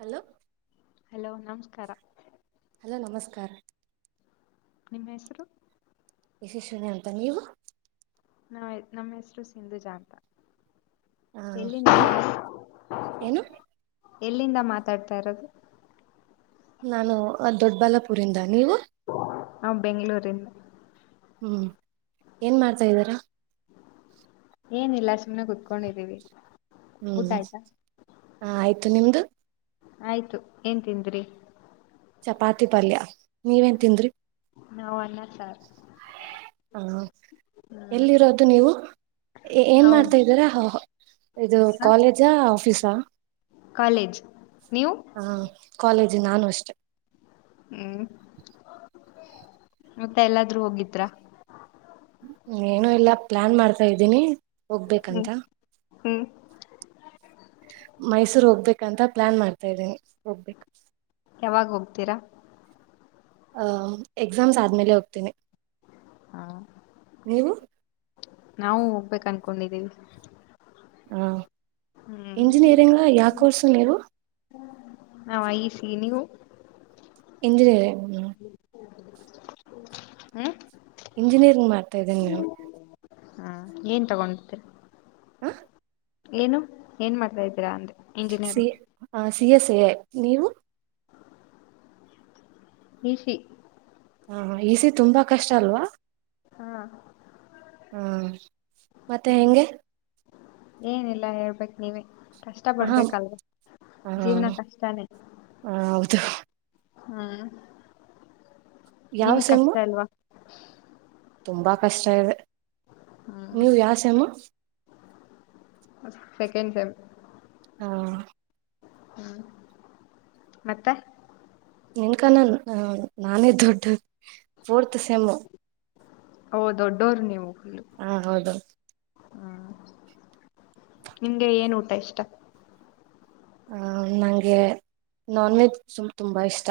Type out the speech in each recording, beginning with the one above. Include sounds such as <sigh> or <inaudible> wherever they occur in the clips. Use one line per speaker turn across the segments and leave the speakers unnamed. Hello
hello <unintelligible> ಕರ
hello ನಮಸ್ಕಾರ
ನಿಮ್ಮ ಹೆಸರು
ಯಶಸ್ವಿನಿ ಅಂತ ನೀವು
ನಾ ನಮ್ಮ್ ಹೆಸರು ಸಿಂಧುಜಾ ಅಂತ
ಆ
ಎಲ್ಲಿಂದ
ಏನು
ಎಲ್ಲಿಂದ ಮಾತಾಡ್ತಾ ಇರೋದು
ನಾನು ದೊಡ್ಡಬಲ್ಲಾಪುರಿಂದ ನೀವು
ನಾ ಬೆಂಗಳೂರಿಂದ
ಹ್ಮ್ ಏನ್ ಮಾಡ್ತಾ ಇದ್ದಾರ
ಏನ ಇಲ್ಲ ಸುಮ್ನೆ ಕುೂತ್ಕೊಂಡಿದ್ದೀವಿ
ಹ್ಮ್ ಹ ಆಯ್ತು ಮ ನಿಮ್ದು <unintelligible>
ಆಯ್ತು ಏನ್ ತಿಂದ್ರಿ
ಚಪಾತಿ ಪಲ್ಯ ನೀವೇನ್ ತಿಂದ್ರಿ
ನಾವು ಅನ್ನ ಸಾರ್
ಹಾ ಎಲ್ಲಿರೋದು ನೀವು ಏನ್
ನಾವು
ಮಾಡ್ತಾ ಇದ್ದೀರ ಇದು
ಹ
ಕಾಲೇಜ ಆಫೀಸ
ಕಾಲೇಜ್ ನೀವು
ಹ ಕಾಲೇಜ್ ನಾನು ಅಷ್ಟೇ
ಹ್ಮ್ ಮತ್ತ ಎಲ್ಲಾದ್ರೂ ಹೋಗಿದ್ರ
ಏನು ಎಲ್ಲಾ ಪ್ಲಾನ್ ಮಾಡ್ತಾ ಇದ್ದೀನಿ
ಹ್ಮ್
ಹೋಗ್ಬೇಕಂತ
ಹ್ಮ್
ಮೈಸ್ ಹೋಗ್ಬೇಕಂತ ಪ್ಲಾನ್ ಮಾಡ್ತಾ ಇದ್ದೀನಿ
ಯಾವಾಗ ಹೋಗ್ತೀರಾ
ಆ -ಎಕ್ಸಾಮ್ಸ್ ಆದ್ಮೇಲೆ ಹೋಗ್ತೇನಿ
ಹ
ನೀವು
ನಾವು ಹೋಗ್ಬೇಕ ಅನ್ಕೊಂಡಿದ್ದೀವಿ
ಹಾ
ಹ್ಮ್
ಇಂಜಿನಿಯರಿಂಗ್ ಲ ಯಾವ ಕರ್ಸು ನೀವು
ನಾವ ಇಸಿ ನೀವು
ಎಂಜಿನರೆ ಹ್ಮ
ಹ್ಮ
ಇಂಜಿನಿಯರಿಂಗ್ ಮಾಡ್ತಾ ಇದೇನಿ ಮ್ಯಾ
ಹಾ ಏನ್ ತಗೊಂಡತರಿ
ಹ್ಮ
ಏನು ಏನ್ ಮಾಡ್ತಾ ಇದ್ದೀರಾ ಅಂದ್ರೆ
ಸ ಹ <unintelligible> ಸಿ ಎ ಸಿ ನೀವು
ಈಸಿ
ಹಾ ಹಾ ಈಸಿ ತುಂಬಾ ಕಷ್ಟ ಅಲ್ವಾ
ಹಾ
ಹ್ಮ್ ಮತ್ತೆ ಹೆಂಗೆ
ಏನಲ್ಲಾ ಹೇಳ್ಬೇಕ್ ನೀವೇ ಕಷ್ಟ
ಹ
ಪಡ್ಬೇಕಲ್ವಾ
ಹಾ
ಜೀವನ ಕಷ್ಟಾನೇ
ಹ ಹೌದು
ಹ್ಮ್
ಯಾವ
ನಿಮ್
ಸೆಮ್ಮು
ಕಷ್ಟ ಅಲ್ವಾ
ತುಂಬಾ ಕಷ್ಟ ಇದೆ
ಹ್ಮ್
ನೀವು ಯಾವ ಸೇಮ್
ಸೆಕೆಂಡ್ ಸೆಮ್
ಹಾ
ಹ್ಮ್ ಮತ್ತೆ.
ನಿನ್ಕಾನ ನಾನೇ ದೊಡ್ಡ ಫೋರ್ತ್ ಸೆಮ್ಮು.
ಹೌದು ದೊಡ್ಡೋರು ನೀವು.
ಹಾ ಹೌದು.
ಹ್ಮ ನಿಮ್ಗೆ ಏನ್ ಊಟ ಇಷ್ಟ.
ಆ ನಂಗೆ ನಾನ್ ವೆಜ್ ತುಂಬಾ ಇಷ್ಟ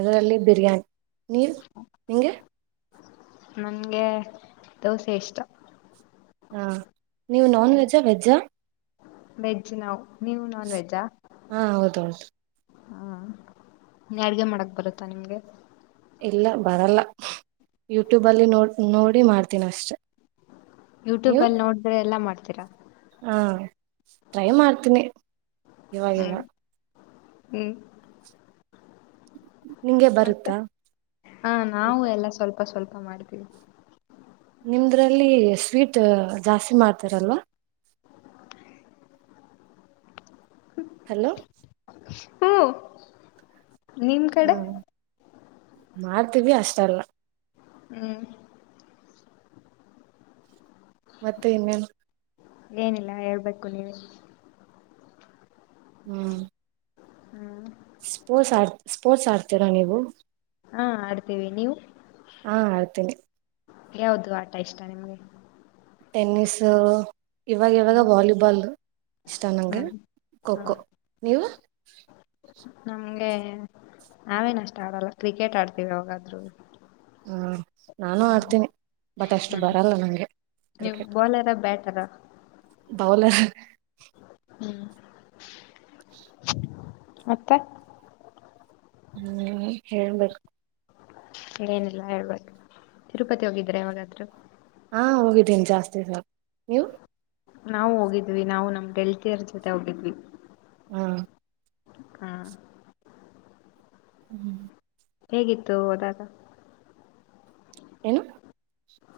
ಅದರಲ್ಲಿ ಬಿರಿಯಾನಿ ನೀವ್ ನೀ ನಿಂಗೆ.
ನನ್ಗೆ ದೋಸೆ ಇಷ್ಟ.
ಹಾ ನೀವು ನಾನ್ ವೆಜ್ಜಾ ವೆಜ್ಜಾ.
ವೆಜ್ ನಾವು. ನೀವು ನಾನ್
ಹಾ ಹೌದೌದು.
ಹಾ ಅಡ್ಗೆ ಮಾಡಕ್ ಬರುತ್ತಾ ನಿಮ್ಗೆ.
ಇಲ್ಲ ಬರಲ್ಲ ಯೂಟ್ಯೂಬಲ್ಲಿ ನೋಡ್ ನೋಡಿ ಮಾಡ್ತೀನಿ ಅಷ್ಟೇ.
ಯೂಟ್ಯೂಬ್ಲ್ಲಿ ನೋಡಿದ್ರೆ ಎಲ್ಲ ಮಾಡ ತಿರ
ಹಾ ಟ್ರೈ ಮಾಡ್ತೀನಿ. ಇವಾಗ್ ಇವ.
ಹ್ಮ್ ಹ್ಮ್
ನಿಂಗೆ
ಮತ್ತೆ
ಬರುತ್ತಾ
ಹಾ ನಾವು ಎಲ್ಲ ಸ್ವಲ್ಪ ಸ್ವಲ್ಪ ಮಾಡ್ತೀವಿ
ನಿಮ್ದ್ರಲ್ಲಿ ಸ್ವೀಟ್ ಜಾಸ್ತಿ ಮಾಡ್ತಾರಲ್ವಾ ಹಲೋ
ಹು ನಿಮ್
ಹ
ಕಡೆ.
ಮಾಡ್ತೀವಿ ಅಷ್ಟಲ್ಲ.
ಹ್ಮ್
ಮತ್ತೆ ಇನ್ನೇನ್
ಏನಿಲ್ಲ ಹೇಳ್ಬೇಕು ನೀವೇ.
ಹ್ಮ್
ಹ್ಮ್
ಸ್ಪೋರ್ಟ್ಸ್ ಆ ಸ್ಪೋರ್ಟ್ಸ್ ಆಡ್ತೀರಾ ನೀವು.
ಹಾ ಆಡ್ತೀವಿ ನೀವು.
ಹಾ ಆಡ್ತೀನಿ
ಯಾವ್ದು ಆಟ ಇಷ್ಟ ನಿಮ್ಗೆ.
ಟೆನ್ನಿಸ್ ಅ ಇವಾಗ ಇವಾಗ ವಾಲಿಬಾಲ್ ಇಷ್ಟ
ಹ್ಮ
ನಂಗೆ
ಹಾ
ಖೋ-ಖೋ ನೀವು.
ನಮ್ಗೆ ಆವೇನ್ ಅಷ್ಟ ಆಡಲ್ಲ ಕ್ರಿಕೆಟ್ ಆಡ್ತೀವಿ ಯವಾಗಾದ್ರೂ
ಹ್ಮ ನಾನು ಆಡ್ತೀನಿ ಬಟ್ ಅಷ್ಟು
ಹ್ಮ್
ಬರಲ್ಲ ನಂಗೆ ಕ್ರಿಕೆಟ್.
ತರ
ಬೌಲ
ಹ್ಮ್ ಮತ್ತೆ.
ಹ್ಮ್ ಹೇಳ್ಬೇಕು
ಏನಿಲ್ಲ ಹೇಳ್ಬೇಕು ತಿರುಪತಿ ಹೋಗಿದ್ರೆವಾಗತ್ರರು
ಹಾ ಹೋಗಿದ್ದೀ ಜಾಸ್ತಿ ಸಲಾ ನೀವು
ನಾವು ಹೋಗಿದ್ವಿ ನಾವು ನಮ್ ಗೆಳತಿಯರ ಜೊತೆ ಹೋಗಿದ್ವಿ
ಹಾ
ಹ್ಮ
ಹ್ಮ್
ಹೇಗಿತ್ತು ಹೋದಾಗ
ಏನು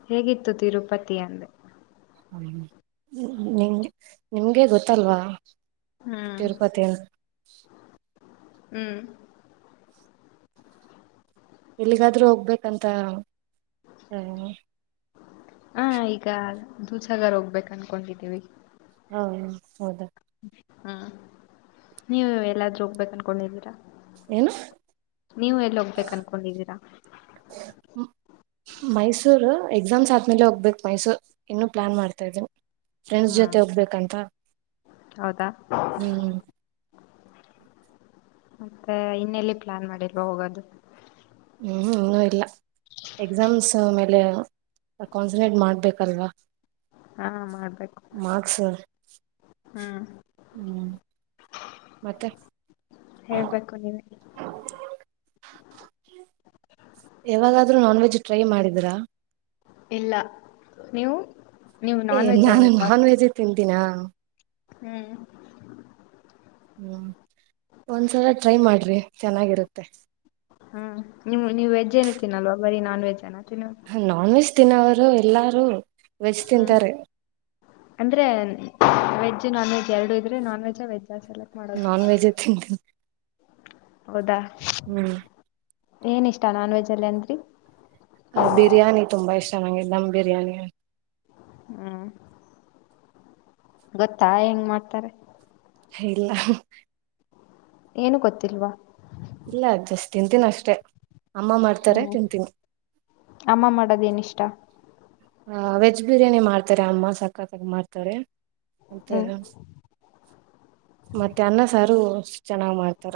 ಹೇಗಿತ್ತು ತಿರುಪತಿ ಅಂದೆ
ಹ್ಮ ನಿಮ್ಗೆ ನಿಮ್ಗೆ ಗೊತ್ತಲ್ವಾ.
ಹ್ಮ್
ತಿರುಪತಿಿಯ <inaudible>
ಹ್ಮ್
ಎಲ್ಲಿಗಾದ್ರೂ ಹೋಗ್ಬೇಕಂತ ಹ
ಹ ಈಗ ದೂಧಸಗರ ಹೋಗ್ಬೇಕ್ ಅನ್ಕೊಂಡಿದ್ದೀನೀ ರಿ
ಹಾ ಹೌದಾ.
ಹ್ಮ ನೀವು ಎಲ್ಲಾದ್ರು ಹೋಗ್ಬೇಕು ಅನ್ಕೊಂಡಿದ್ದೀರಾ.
ಏನು
ನೀವು ಎಲ್ಲಿೋಗ್ಬೇಕು ಅನ್ಕೊಂಡಿದ್ದೀರಾ
ಮೈಸೂರು ಎಕ್ಸಾಮ್ಸ್ ಆದ್ಮೇಲೆ ಹೋಗ್ಬೇಕಕ್ ಮೈಸೂರ್ ಇನ್ನುೂ ಪ್ಲಾನ್ ಮಾಡ್ತಾ ಇದ್ದೀನ್. ಫ್ರೆಂಡ್ಸ್ ಜೊತೆ
ಹ್ಮ್
ಹೋಗ್ಬೇಕಂತ
ಹೌದಾ
ಹ್ಮ್
ಮತ್ತೆ ಇನ್ನೆಲ್ಲಿ ಪ್ಲಾನ್ ಮಾಡಿಲ್ವ ಹೋಗೋದು.
ಹ್ಮ್ ಇನ್ನುೂ ಇಲ್ಲ ಎಕ್ಸಾಮ್ಸ್ ಮೇಲೆ ಕಾನ್ಸಂಟ್ರೇಟ್ ಮಾಡ್ಬೇಕಲ್ವಾ
ಹಾ ಮಾಡ್ಬೇಕು
ಮಾರ್ಕ್ಸ್
ಹ್ಮ್
ಹ್ಮ್ ಮತ್ತೆ
ಹೇಳ್ಬೇಕು ನೀವ
ಯಾವಾಗಾದ್ರೂ ನಾನ್ ವೆಜ್ ಟ್ರೈ ಮಾಡಿದ್ರಾ
ಇಲ್ಲ ನೀವು ನೀವು
ಏ
ನಾನ್ ವೆಜ್
ನಾನು
ಅಲ್ವಾ
ನಾನ್ ವೆಜ್ ತಿ ಿನ
ಹ್ಮ್.
ಹ್ಮ್ ಒಂದ್ಸಲ ಟ್ರೈ ಮಾಡ್ರಿ ಚೆನ್ನಾಗಿರುತ್ತೆ
ಹ್ಮ್ ನಿಮ್ ನೀವು ವೆಜ್ ಏನು ತಿೀನ್ನಲ್ವಾ ಬರೀ ನಾನ್ ವೆಜ್ ಅನ ತಿನ್ನೋದು
ಹ ನಾನ್ ವೆಜ್ ತಿನ್ನಲ ಎಲ್ಲಾರು ವೆಜ್
ಹ್ಮ
ತಿಂತಾರೆ
ಅಂದ್ರೆ ವೆಜ್ಜ್ ನಾನ್ ವೆಜ್. ಎರಡು ಇದ್ರೆ ನಾನ್ ವೆಜ್ಜ ವೆಜ್ ಸೆಲೆಕ್ಟ್ ಮಾಡೋದು
ನಾನ್ ವೆಜ್ೆ ತಿಂತೀನಿ
ಹೌದಾ
ಹ್ಮ್.
ಏನ ಇಷ್ಟ ನಾನ್ ವೆಜ್ ಅಲ್ಲೇ ಅನ್ರಿ
ಅ ಬಿರಿಯಾನಿ ತುಂಬಾ ಇಷ್ಟ ನಂಗೆ ದಮ್ ಬಿರಿಯಾನಿ.
ಹ್ಮ್ ಗೊತ್ತಾ ಹೆಂಗ್ ಮಾಡ್ತಾರೆ.
ಇಲ್ಲ
ಏನು ಗೊತ್ತಿಲ್ವಾ
ಇಲ್ಲ ಜಸ್ಟ್ ತಿಂತೀನ ಅಷ್ಟೆ
ಹ್ಮ್ ಅಮ್ಮ ಮಾಡದ ಏನಿಷ್ಟ
ಹ ವೆಜ್ ಬಿರಿಯಾನಿ ಮಾಡ್ತಾರೆ ಅಮ್ಮ ಸಕತ್ತಾಗ ಮಾಡ್ತಾರೆ
ಹ್ಮ್
<unintelligible> ಮತ್ತೆ ಅನ್ನ ಸಾರು ಚೆನ್ನಾಗ್ ಮಾಡ್ತಾರ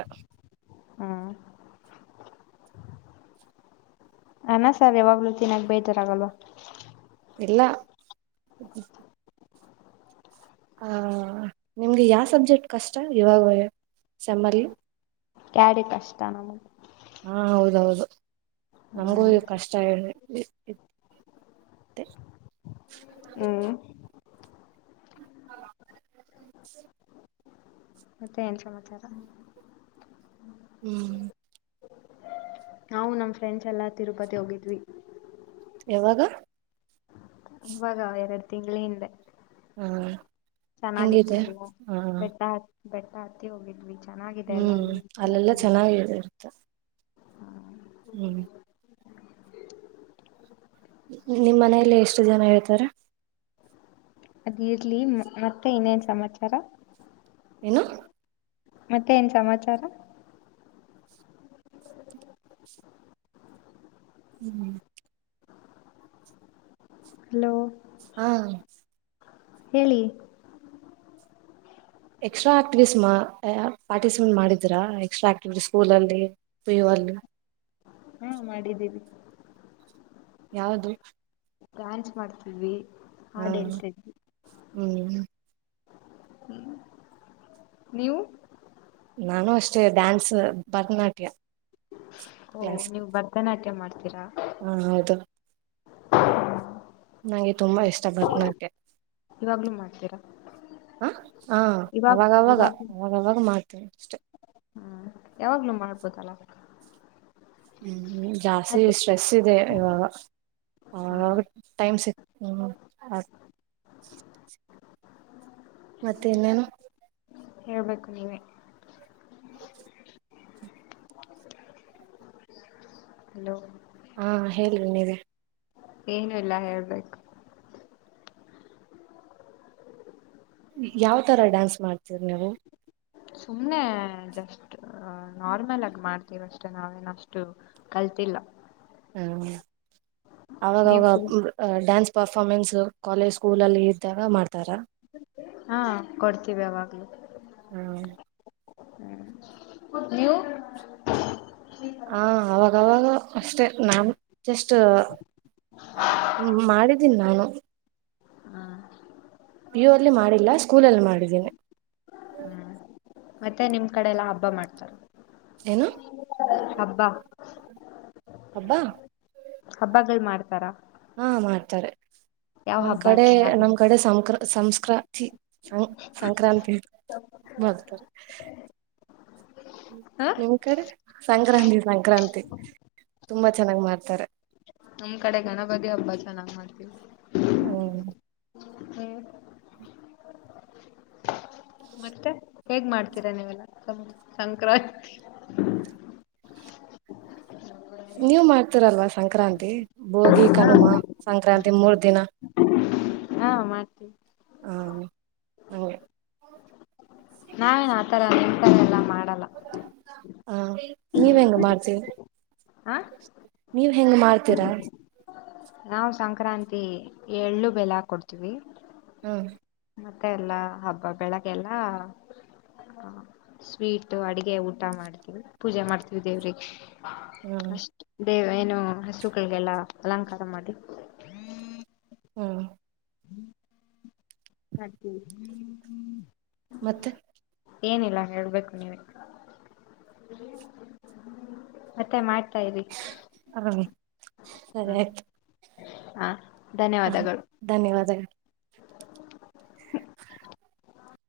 ಹ್ಮ್ ಅನಾ ಸರ್ ಯಾವಾಗ್ಲೂ ತಿಿನಕ್ ಬೇಜಾರ ಆಗಲ್ವ
ಇಲ್ಲ ಹ ನಿಮ್ಗೆ ಯಾವ ಸಬ್ಜೆಕ್ಟ್ ಕಷ್ಟ ಇವಾಗ ಸೆಮರ್ಲಿ
ಕ್ಯಾಡ್ ಕಷ್ಟ ನಮಗೆ
ಹಾ ಹೌದೌದು ನಮ್ಗೂ ಈ ಕಷ್ಟ ಹೇಳಿ ಇ
ಹ್ಮ್
ಹ
ಮತ್ತೆ ಏನ್ ಸಮಾಚಾರ
ಹ್ಮ್
ನಾವು ನಮ ಫ್ರೆಂಡ್ಸ್ ಎಲ್ಲ ತಿರುಪತಿ ಹೋಗಿದ್ವಿ
ಯಾವಾಗ
ಇವಾಗ ಎರಡು ತಿಂಗಳ ಹಿಂದೆ
ಹಾ
ಚೆನ್ನಾಗಿತ್ತು
ಹೆಂಗಿದೆ
ಎಲ್ಲ
ಹಾ
ಬೆಟ್ಟ ಹತ್ ಬೆಟ್ಟ ಹತ್ತಿ ಹೋಗಿದ್ವಿ ಚೆನ್ನಾಗಿದೆ ಎಲ್ಲ
ಹ್ಮ್
ನೀವು
ಅಲ್ಲೆಲ್ಲಾ
ಬನ್ನಿ
ಚೆನ್ನಾಗ ಇರುತ್ತ ನಿಮ್ ಮನೇಲಿ ಎಷ್ಟು ಜನ ಇರ್ತಾರೆ
ಅದಿರ್ಲಿ ಮತ್ತೆ ಇನ್ನೇನ್ ಸಮಾಚಾರ
ಏನು
ಮತ್ತೆ ಏನ ಸಮಾಚಾರ
ಹ್ಮ್
ಹಲೋ
ಹಾ
ಹೇಳಿ
ಎಕ್ಸ್ಟ್ರಾ ಆಕ್ಟಿವಿಟೀ ಪಾರ್ಟಿಸಿಪೇಟ್ ಮಾಡಿದ್ರಾ ಎಕ್ಸ್ಟ್ರಾ ಆಕ್ಟಿವಿಟೀ ಸ್ಕೂಲಲ್ಲಿ ಪಿಯು ಅಲ್ಲಿ
ಹಾ ಮಾಡಿದ್ದೀವಿ
ಯಾವದು
ಡ್ಯಾನ್ಸ್ ಮಾಡ್ತಿದ್ವಿ
ಹಾ
ಹಾಡ್
ಹ್ಮ್
ಹ್ಮ ನೀವು
ನಾನು ಅಷ್ಟೇ ಡ್ಯಾನ್ಸ್ ಭರತನಾಟ್ಯ
ಓ ನೀವು ಭರತನಾಟ್ಯ ಮಾಡ್ತೀ ತ್ತರ
ಹಾ ಹೌದು ನಂಗೆ ತುಂಬಾ ಇಷ್ಟ ಭರತ್ ನಾಟ್ಯ
ಇವಾಗ್ಲೂ ಮಾಡ್ತೀರಾ
ಹ ಹ
ಇವಾಗ
ಅವಾಗವಾಗ
ಇವಾಗ್ಲೂ
ಅವಾಗವಾಗ ಮಾಡ್ತೀವಿ ಅಷ್ಟೆ
ಹ್ಮ್ ಯಾವಾಗ್ಲೂ ಮಾಡ್ಬೋದಲ್ಲ
ಹ್ಮ ಜಾಸ್ತಿ
ಅದ್
ಸ್ಟ್ರೆಸ್ ಇದೆ ಇವಾಗ
ಹಾ
ಆವಾಗ ಟೈಮ್ ಸಿಕ್ ಹ್ಮ್ ಹ ಮತ್ತೆ ಇನ್ನೇನು
ಹೇಳ್ಬೇಕು ನೀವೇ
<inaudible>
ಹಲೋ
ಹಾ ಹೇಳ್ರಿ ನೀವೇ
ಏನುೂ ಇಲ್ಲ ಹೇಳ ಬೇಕ
ಯಾವ ತರ ಡ್ಯಾನ್ಸ್ ಮಾಡ್ತೀರಿ ನೀವು
ಸುಮ್ನೆ ಜಸ್ಟ್ ನಾರ್ಮಲ್ ಆಗಿ ಮಾಡ್ತೀವ ಅಷ್ಟೇ ನಾವೇನ ಅಷ್ಟು ಕಲ್ತಿಲ್ಲ
ಹ್ಮ
ನೀವು
ಅವಾಗವಾಗ
full
dance performance college school ಅಲ್ಲಿ ಇದ್ದಾಗ ಮಾಡ್ತಾರ
ಹಾ ಕೊಡ್ತೀವಿ ಅವಾಗ್ಲ
ಹ್ಮ
<inaudible>
ಹ ಅವಾಗವಾಗ ಅಷ್ಟೆ ನಾನು ಜಸ್ಟ್ ಮಾಡಿದ್ದೀನಿ ನಾನು
ಹ್ಮ
ಪಿಯು ಅಲ್ಲಿ ಮಾಡಿಲ್ಲ ಸ್ಕೂಲಲ್ಲಿ ಮಾಡಿದ್ದೀನಿ
ಹ್ಮ್ ಮತ್ತೆ ನಿಮ ಕಡೆಲ್ಲಾ ಹಬ್ಬ ಮಾಡ್ತಾರೆ
ಏನು
ಹಬ್ಬ
ಹಬ್ಬಾ
ಹಬ್ಬಗಳು ಮಾಡ್ತಾರಾ
ಹಾ ಮಾಡ್ತಾರೆ
ಯಾವ
ನಮ್
ಹಬ್ಬ
ಕಡೆ
ಚೆನ್ನಾಗ್ ಮಾಡ
ನಮ್ ಕಡೆ ಸಂಕ್ರ ಸಂಸ್ಕಾರ ಸಂ ಸಂಕ್ರಾಂತಿ ಬರ್ತಾರೆ ಮಾಡ್ತಾರ
ಹ
ನಿಮ್ ಕಡೆ ಸಂಕ ಸಂಕ್ರಾಂತಿ ಸಂಕ್ರಾಂತಿ ತುಂಬಾ ಚೆನ್ನಾಗ್ ಮಾಡ್ತಾರೆ
ನಮ್ ಕಡೆ ಗಣಪತಿ ಹಬ್ಬ ಚೆನ್ನಾಗ್ ಮಾಡ್ತೀವಿ
ಹ್ಮ
ಹ್ಮ್ ಮತ್ತೆ ಹೇಗ್ ಮಾಡ್ತೀರಾ ನೀವೆಲ್ಲ ಸಂಕ್ರಾಂತಿ
ನೀವ್ ಮಾಡ್ತೀರಲ್ವಾ ಸಂಕ್ರಾಂತಿ ಭೋಗಿ ಕನುಮಾ ಸಂಕ್ರಾಂತಿ ಮೂರ್ ದಿನ
ಹಾ ಮಾಡ್ತೀ
ಹ ಹಂಗೆ
ನಾವೇನ್ ಆತ ಅಲ್ಲ ಎಲ್ಲ ಮಾಡ ಲ್ಲ
ಹಾ ನೀವ ಹೆಂಗ ಮಾಡ್ತೀರಿ
ಹ
<inaudible> ನೀವ್ ಹೆಂಗ ಮಾಡ್ತೀರಾ
ನಾವವು್ ಸಂಕ್ರಾಂತಿ ಏಳ್ಳು ಬೆಲ ಕೊಡ್ತೀವಿ
ಹ್ಮ
ಮತ್ತೆ ಎಲ್ಲಾ ಹಬ್ಬ ಬೆಳಗ್ಗೆಲ್ಲ ಸ್ವೀಟ್ ಅಡಗೆ ಊಟ ಮಾಡ್ತೀವಿ ಪೂಜೆ ಮಾಡ್ತೀವಿ ದೇವ್ರಿಗೆ,
ಹ್ಮ್
ಅಷ್ಟೇ. ದೇವ ಏನು ಹಸುಗಳಿಗೆಲ್ಲ ಅಲಂಕಾರ ಮಾಡಿ
ಹ್ಮ
<inaudible>
ಮತ್ತೆ
ಏನಿಲ್ಲ ಹೇಳ್ಬೇಕು ನೀವೆ, ಮತ್ತೆ ಮಾಡ್ತಾ ಇರಿ
ಹ ಸರಿ ಆ್ತು
ಹಾ
ಹ
ಧನ್ಯವಾದಗಳು.
ಧನ್ಯವಾದಗಳು <inaudible>